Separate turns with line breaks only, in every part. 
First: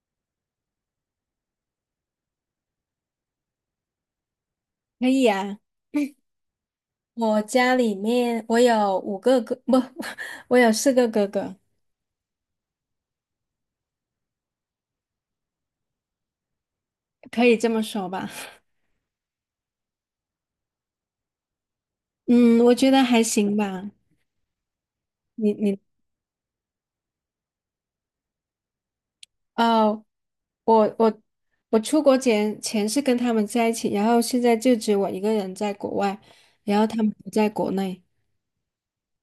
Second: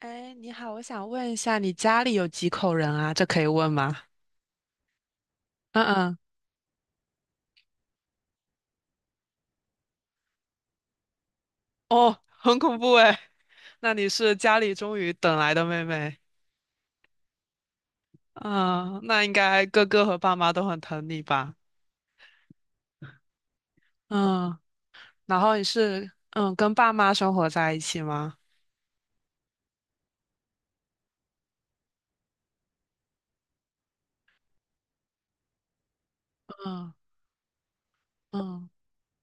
哎，你好，我想问一下，你家里有几口人啊？这可以问吗？
可以啊，
嗯 嗯。
我家里面我有5个哥，不，我有4个哥哥，
哦，很恐怖哎。那你是家里终于等来的妹妹。
可以这么说吧。
嗯，那应该哥哥和爸妈都很疼你吧？
嗯，我觉得还行吧。
嗯，然
你
后你
你
是跟爸妈生活在一起吗？
哦，我我我出国前是跟他们在一起，然后现在就只有我一个人在国外，然后
嗯
他们不在国内。
嗯，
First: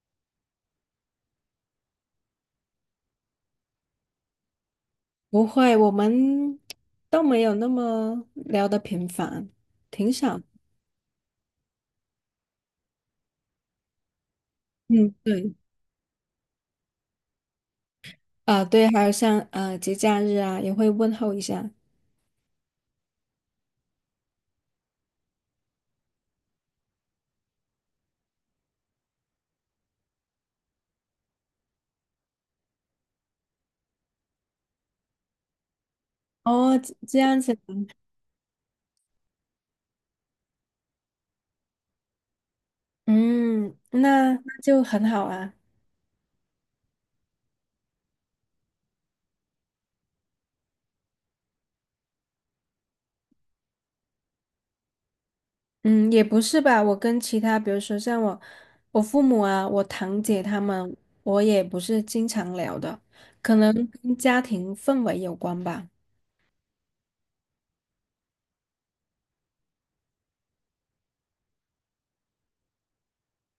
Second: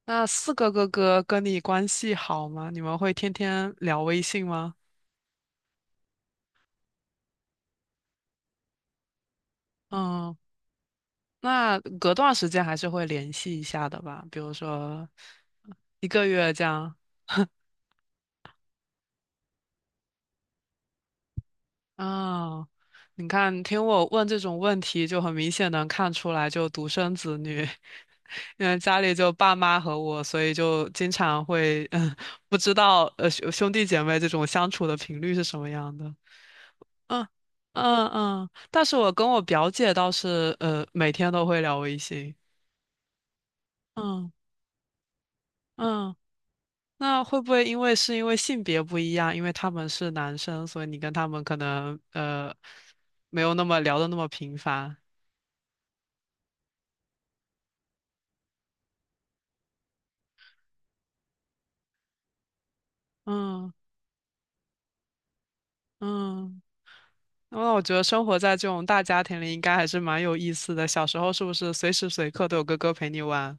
那四个哥哥跟你关系好吗？你们会天天聊微信吗？
不会，我们都没有那么聊得频繁，挺
嗯。
少。
那隔段时间还是会联系一下的吧，比如说
嗯，对，
一个月这样。
啊、对，还有像节假日啊，也会问候一下。
啊。你看，听我问这种问题，就很明显能看出来，就独生子女，因为家里就爸妈和我，所以就经常会，不知道兄弟姐妹这种相处的频率是什么样的。
哦，这
嗯
样子。
嗯嗯，但是我跟我表姐倒是，每天都会聊微信。
嗯，
嗯
那就很好啊。
嗯。那会不会因为性别不一样，因为他们是男生，所以你跟他们可能没有那么聊的那么频繁？
嗯，也不是吧，我跟其他，比如说像我，我父母啊，我堂姐他们，我也不是经常聊的，可
嗯
能跟家庭氛围有关吧。
嗯，那我觉得生活在这种大家庭里应该还是蛮有意思的。小时候是不是随时随刻都有哥哥陪你玩？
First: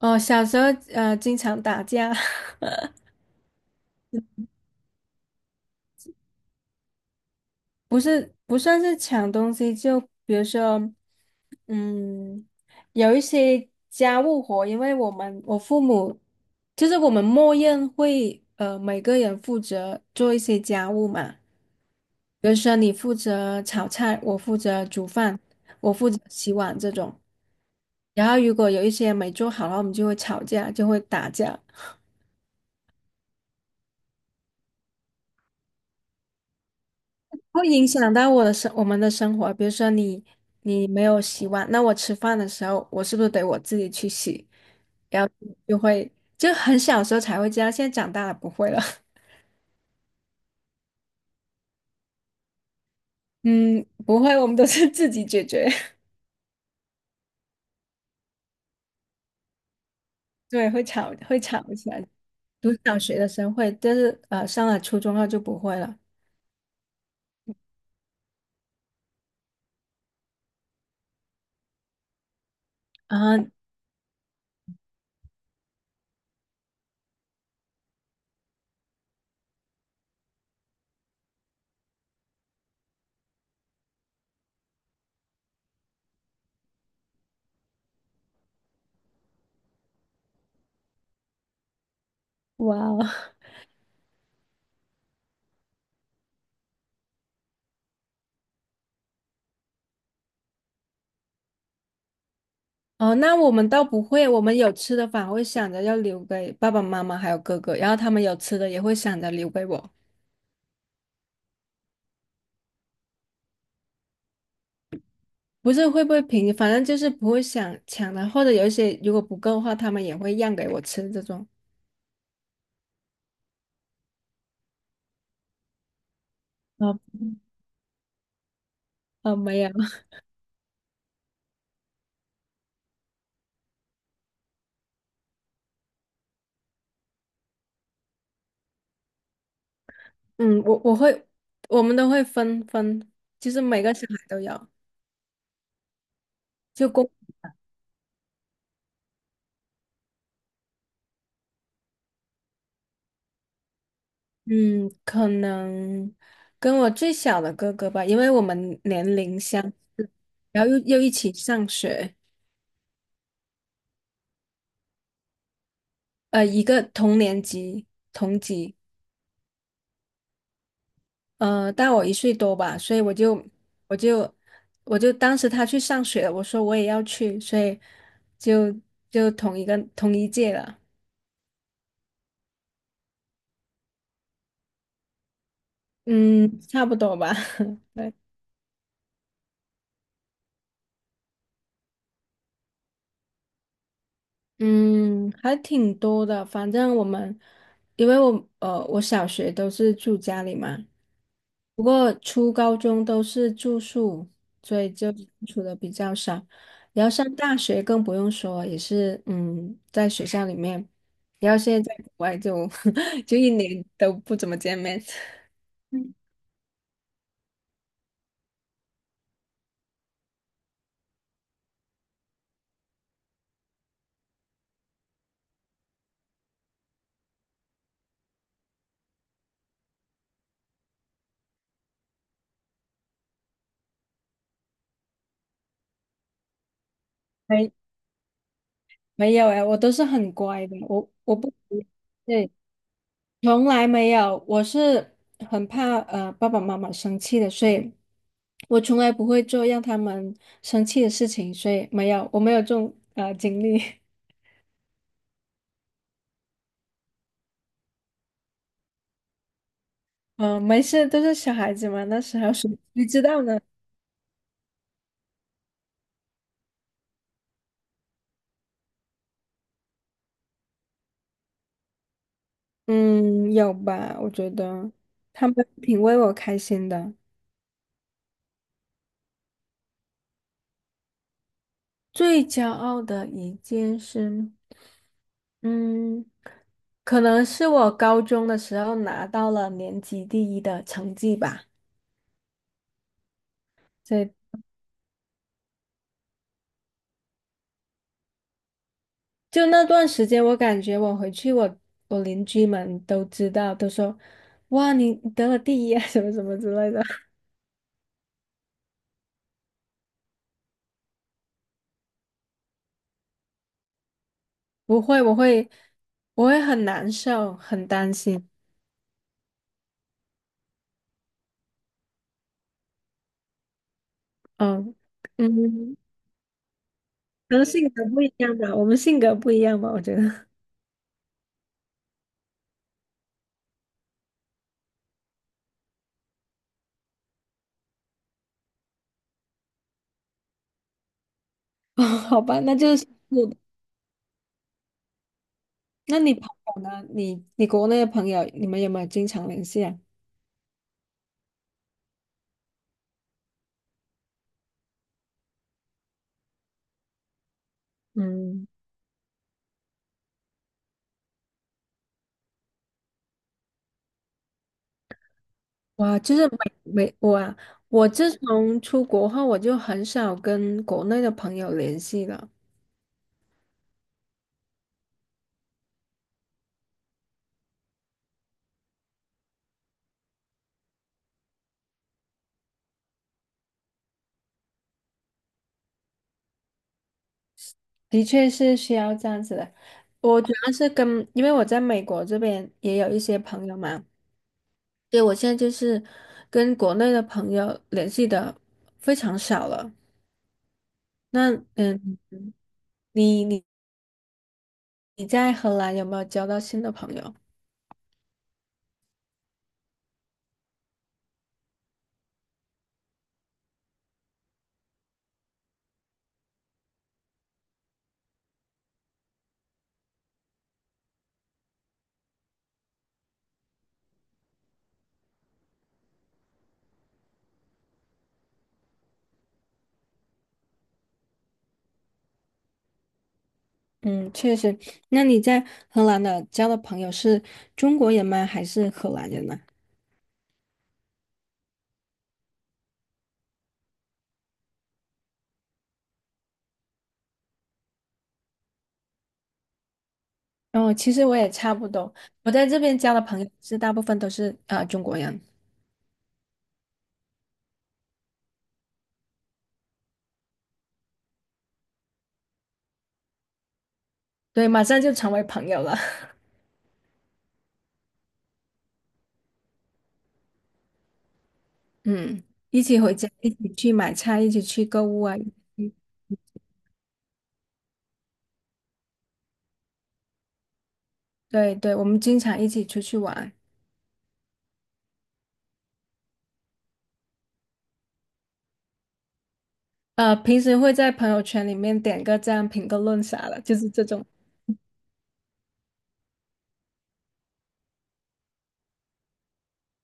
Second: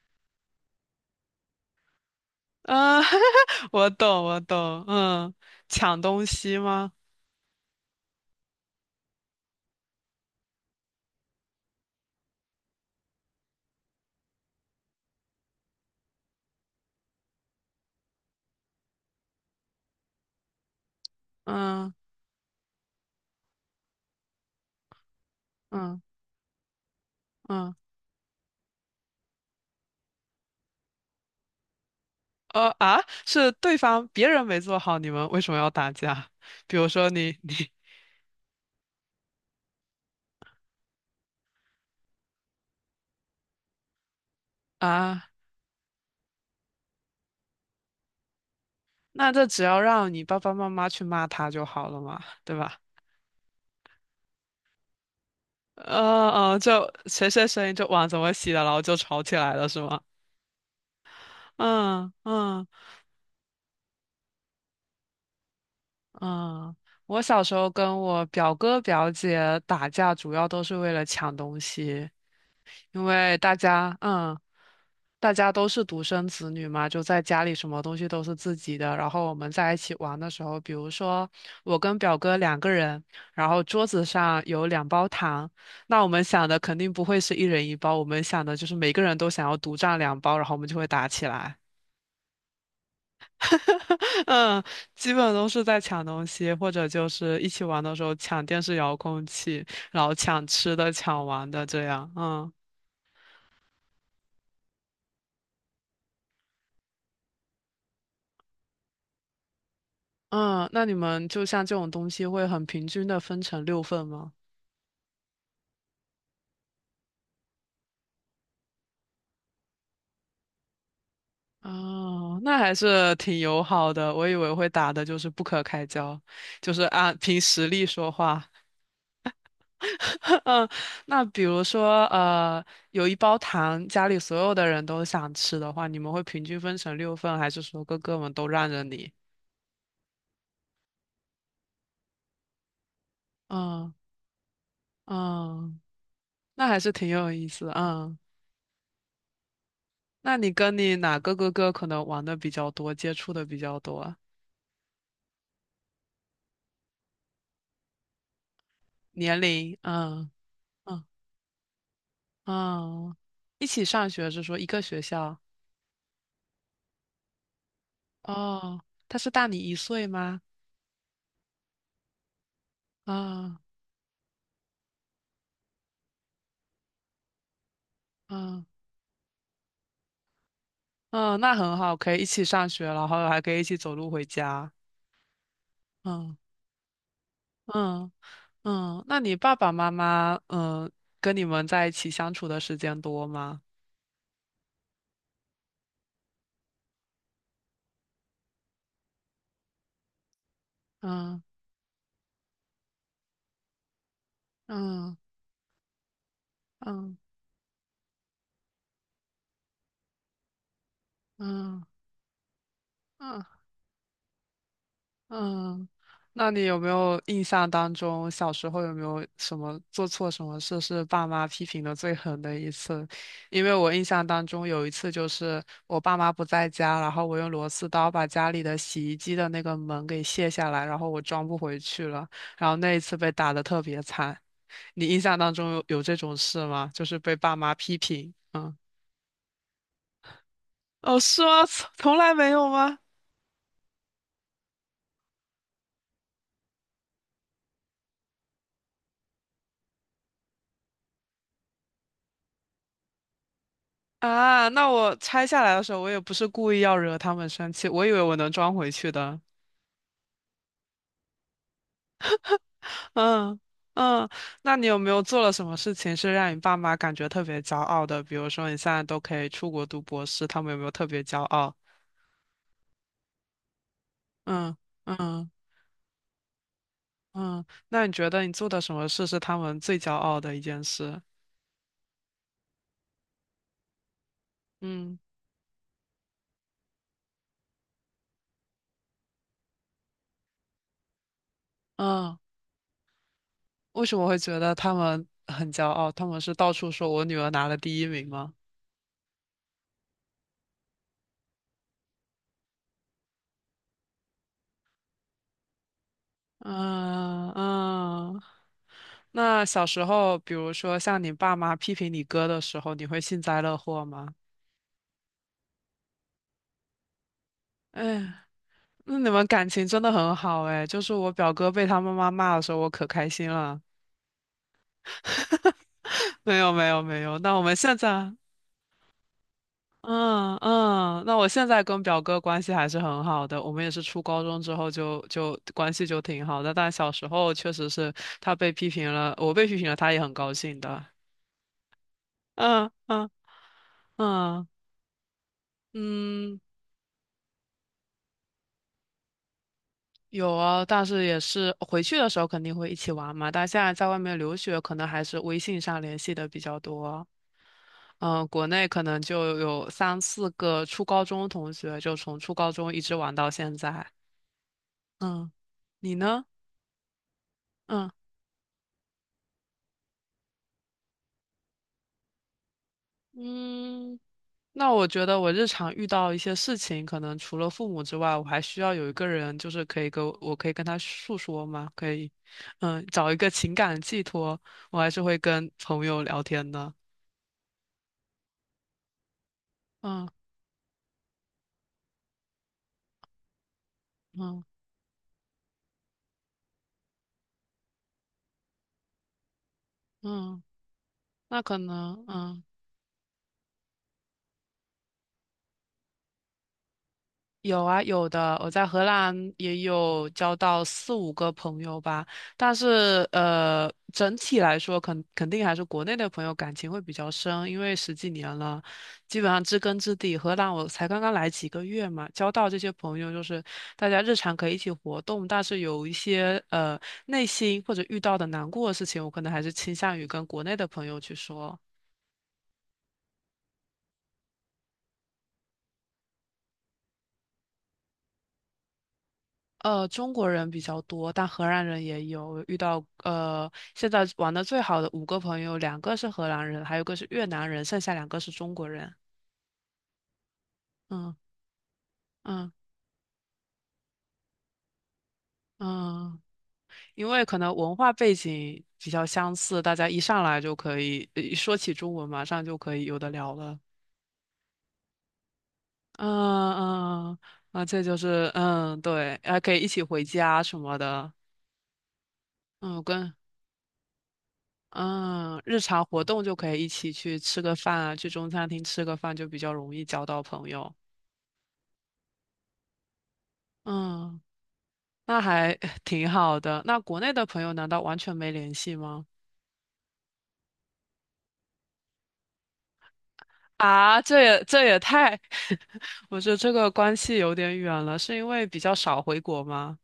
哦，小时候经常打架。
嗯，我懂我懂。嗯，抢东西吗？
不是不算是抢东西，就比如说，嗯，有一些家务活，因为我父母就是我们默认会每个人负责做一些家务嘛，
嗯
比如说你负责炒菜，我负责煮饭，我
嗯
负责洗碗这种。
嗯。
然后如果有一些没做好，然后我们就会吵架，就会打架。
呃啊，是对方别人没做好，你们为什么要打架？比如说你。
会影响到我们的生活。比如说你没有洗碗，那我吃饭的时候，我是不是得我自己去洗？然
啊，
后就会，就很小时候才会这样，现在长大了不会了。
那这只要让你爸爸妈妈去骂他就好了嘛，对吧？
嗯，不会，我们都是自己解决。
嗯嗯，就谁谁谁就碗怎么洗的，然后就吵起来了，是吗？
对，会吵，会吵起来。
嗯嗯
读小学的时候会，但是上了初中后就不会了。
嗯，我小时候跟我表哥表姐打架，主要都是为了抢东西，因为
啊，
大家嗯。大家都是独生子女嘛，就在家里什么东西都是自己的。然后我们在一起玩的时候，比如说我跟表哥两个人，然后桌子上有两包糖，那我们想的肯定不会是一人一包，我们想的就是每个人都想要独占两包，然后我们就会打起来。
哇哦，
嗯，基本都是在抢东西，或者就是一起玩的时候抢电视遥控器，然后抢吃的、抢玩的这样。嗯
哦，那我们倒不会，我们有吃的反而会想着要留给爸爸妈妈还有哥哥，然后他们有吃的也会想着留给我。
嗯，那你们就像这种东西会很平均的分成六份吗？
不是会不会平，反正就是不会想抢的，或者有一些如果不够的话，他们也会让给我吃这种。
哦，那还是挺友好的。我以为会打的就是不可开交，就是
啊
按凭实力说话。
啊，没有，
嗯，那比如说，有一包糖，家里所有的人都想吃的话，你们会平均分成六份，还是说哥哥们都让着你？
嗯，我会，我们都会分分，就是每
嗯
个小孩都有，
嗯，那还
就
是挺
公，
有意思的。嗯，那你跟你哪个哥哥可能玩的比较多，接触的比较多啊？
嗯，可能跟我最小的哥哥吧，因为我们年
年
龄相，
龄？嗯
然后又
嗯
一起上学，
嗯，一起上学是说一个学校？
一个同年级同级。
哦，他是大你一岁吗？
大我1岁多吧，所以
啊
我就我就当时他去上学了，我说我也要去，所以
嗯
就就同一届了，
嗯，那很好，可以一起上学，然后还可以一起走路回家。嗯
嗯，差不多吧，
嗯
对。
嗯，那你爸爸妈妈跟你们在一起相处的时间多吗？
嗯，还挺多的。反正我们，因为我我小学都是住家里嘛，
嗯
不过初高中都是住宿，所以就
嗯
住的比较少。然后
嗯
上大学更不用说，也是在学校里面。然后现
嗯
在在国外就 就
嗯
一年都不怎么见面。
嗯，那你有没有印象当中小时候有没有什么做错什么事是爸妈批评的最狠的一次？因为我印象当中有一次就是我爸妈不在家，然后我用螺丝刀把家里的洗衣机的那个门给卸下来，然后我装不回去了，然后那一次被打得特别惨。你印象当中有这种事吗？就是被 爸
没
妈批评？嗯。
没有哎，我都是很乖的，我
哦，
我
是
不。
吗？从来没
对。
有吗？
从来没有，我是很怕爸爸妈妈生气的，所以我从来不会做让他们生气的事情，所以没有，我没有这种经历。
啊，那我拆下来的时候，我也不是故意要惹他们生气，我以为我能装回去的。
嗯，没事，都是小孩子嘛，那时候谁知道
嗯
呢？
嗯，那你有没有做了什么事情是让你爸妈感觉特别骄傲的？比如说你现在都可以出国读博士，他们有没有特别骄傲？
嗯，有吧？我觉
嗯
得他
嗯
们挺为我开心的。
嗯，那你觉得你做的什么事是他们最骄傲的一件事？
最骄傲的一件事，
嗯
嗯，可能是我高中的时候拿到了年级第一的成绩吧。
嗯，为什么会
这
觉得他们很骄傲？他们是到处说我女儿拿了第一名吗？
就那段时间，我感觉我回去，我邻居们都知道，都说：“哇，你得了第一啊，什么什么之类的。”
嗯嗯。那小时候，比如说像你爸妈批评你哥的时候，你会幸灾乐祸吗？
不会，我会很难受，很担
哎，
心。
那你们感情真的很好哎。就是我表哥被他妈妈骂的时候，我可开心了。
嗯嗯，
没有没有没有，那
可
我
能
们
性
现
格不
在。
一样吧，我们性格不一样吧，我觉得。
嗯嗯，那我现在跟表哥关系还是很好的。我们也是初高中之后就关系就挺好的，但小时候确实是他被批评了，我被批评了，他也很高兴的。
哦，好吧，那
嗯
就是，
嗯嗯
那你朋
嗯。
友呢？你国内的朋友，你们有没有经常联系啊？
有啊，但是也是回去的时候肯定会一起玩嘛。但现在在外面留学，可能还是微信上联系的比较多。嗯，国
嗯，
内可能就有三四个初高中同学，就从初高中一直玩到现在。嗯，你
哇，就
呢？
是没我啊，我
嗯
自从出国后，我就很少跟国内的朋友联系了。
嗯，那我觉得我日常遇到一些事情，可能除了父母之外，我还需要有一个人，就是可以跟我，我可以跟他诉说嘛，可以，嗯，找一个情感寄托，我还是会跟朋友聊天的。
的确是需要这样子的。
嗯
我主要是跟，因为我在美国这边也有一些朋友嘛，
嗯。
对，我现在就是跟国内的朋友联系的非常少了。
嗯，
那
那可能，嗯，
你你你在荷兰有没有交到新的朋友？
有啊，有的。我在荷兰也有交到四五个朋友吧，但是整体来说，肯定还是国内的朋友感情会比较深，因为十几年了，基本上知根知底。荷兰我才刚刚来几个月嘛，交到这些朋友，就是大家日常可以一起活动，但是有一些内心或者遇到的难过的事情，我可能还是倾向于跟国内的朋友去说。
嗯，确实。那你在荷兰的交的朋友是中国人吗？还是荷兰人呢？
中国人比较多，但荷兰人也有遇到。现在玩的最好的五个朋友，两个是荷兰人，还有一个是越南人，剩下两个是中国人。
哦，其实
嗯
我也差不多，我在
嗯
这边交的朋友是大部分都是啊、中国人，
嗯，因为可能文化背景比较相似，大家一上来就可以，一说起中文，马上就可以有的聊了。
对，马上就成为朋友了。
嗯嗯，嗯啊，这就是对，还可以一起回家什么的。
嗯，一起
嗯，
回家，
跟
一起去买菜，一起去购物啊，一起
嗯，日
去，
常活动就可以一起去吃个饭啊，去中餐厅吃个饭就比较容易交到朋友。
对对，我们经常一起出去玩。
嗯，那还 挺好的。那国内的朋友难道完全没联系吗？
平时会在朋友圈里面点个赞、评个论啥的，就是这
啊，
种。
这也太，我觉得这个关系有点远了，是因为比较少回国吗？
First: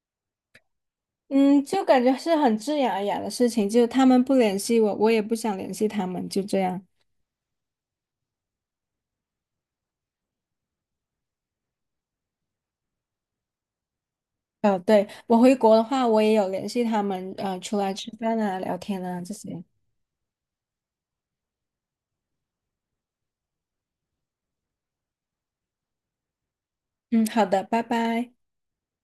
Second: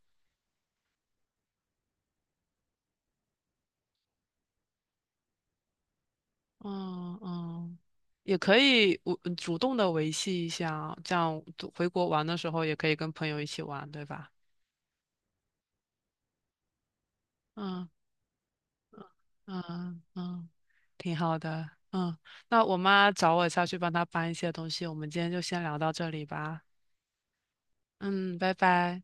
嗯，就感觉是很自然而然的事情，就他们不联系我，我也不想联系他们，就这样。
嗯嗯，也可以我主动的维系一下啊，这样回国玩的时候也可以跟朋友一起玩，对吧？
哦，对，我回国的话，我也有联系他们，出
嗯。
来吃饭啊、聊天啊这些。
嗯嗯，挺好的。嗯，那我妈找我下去帮她搬一些东西，我们今天就先聊到这里吧。
嗯，好的，拜拜。
嗯，拜拜。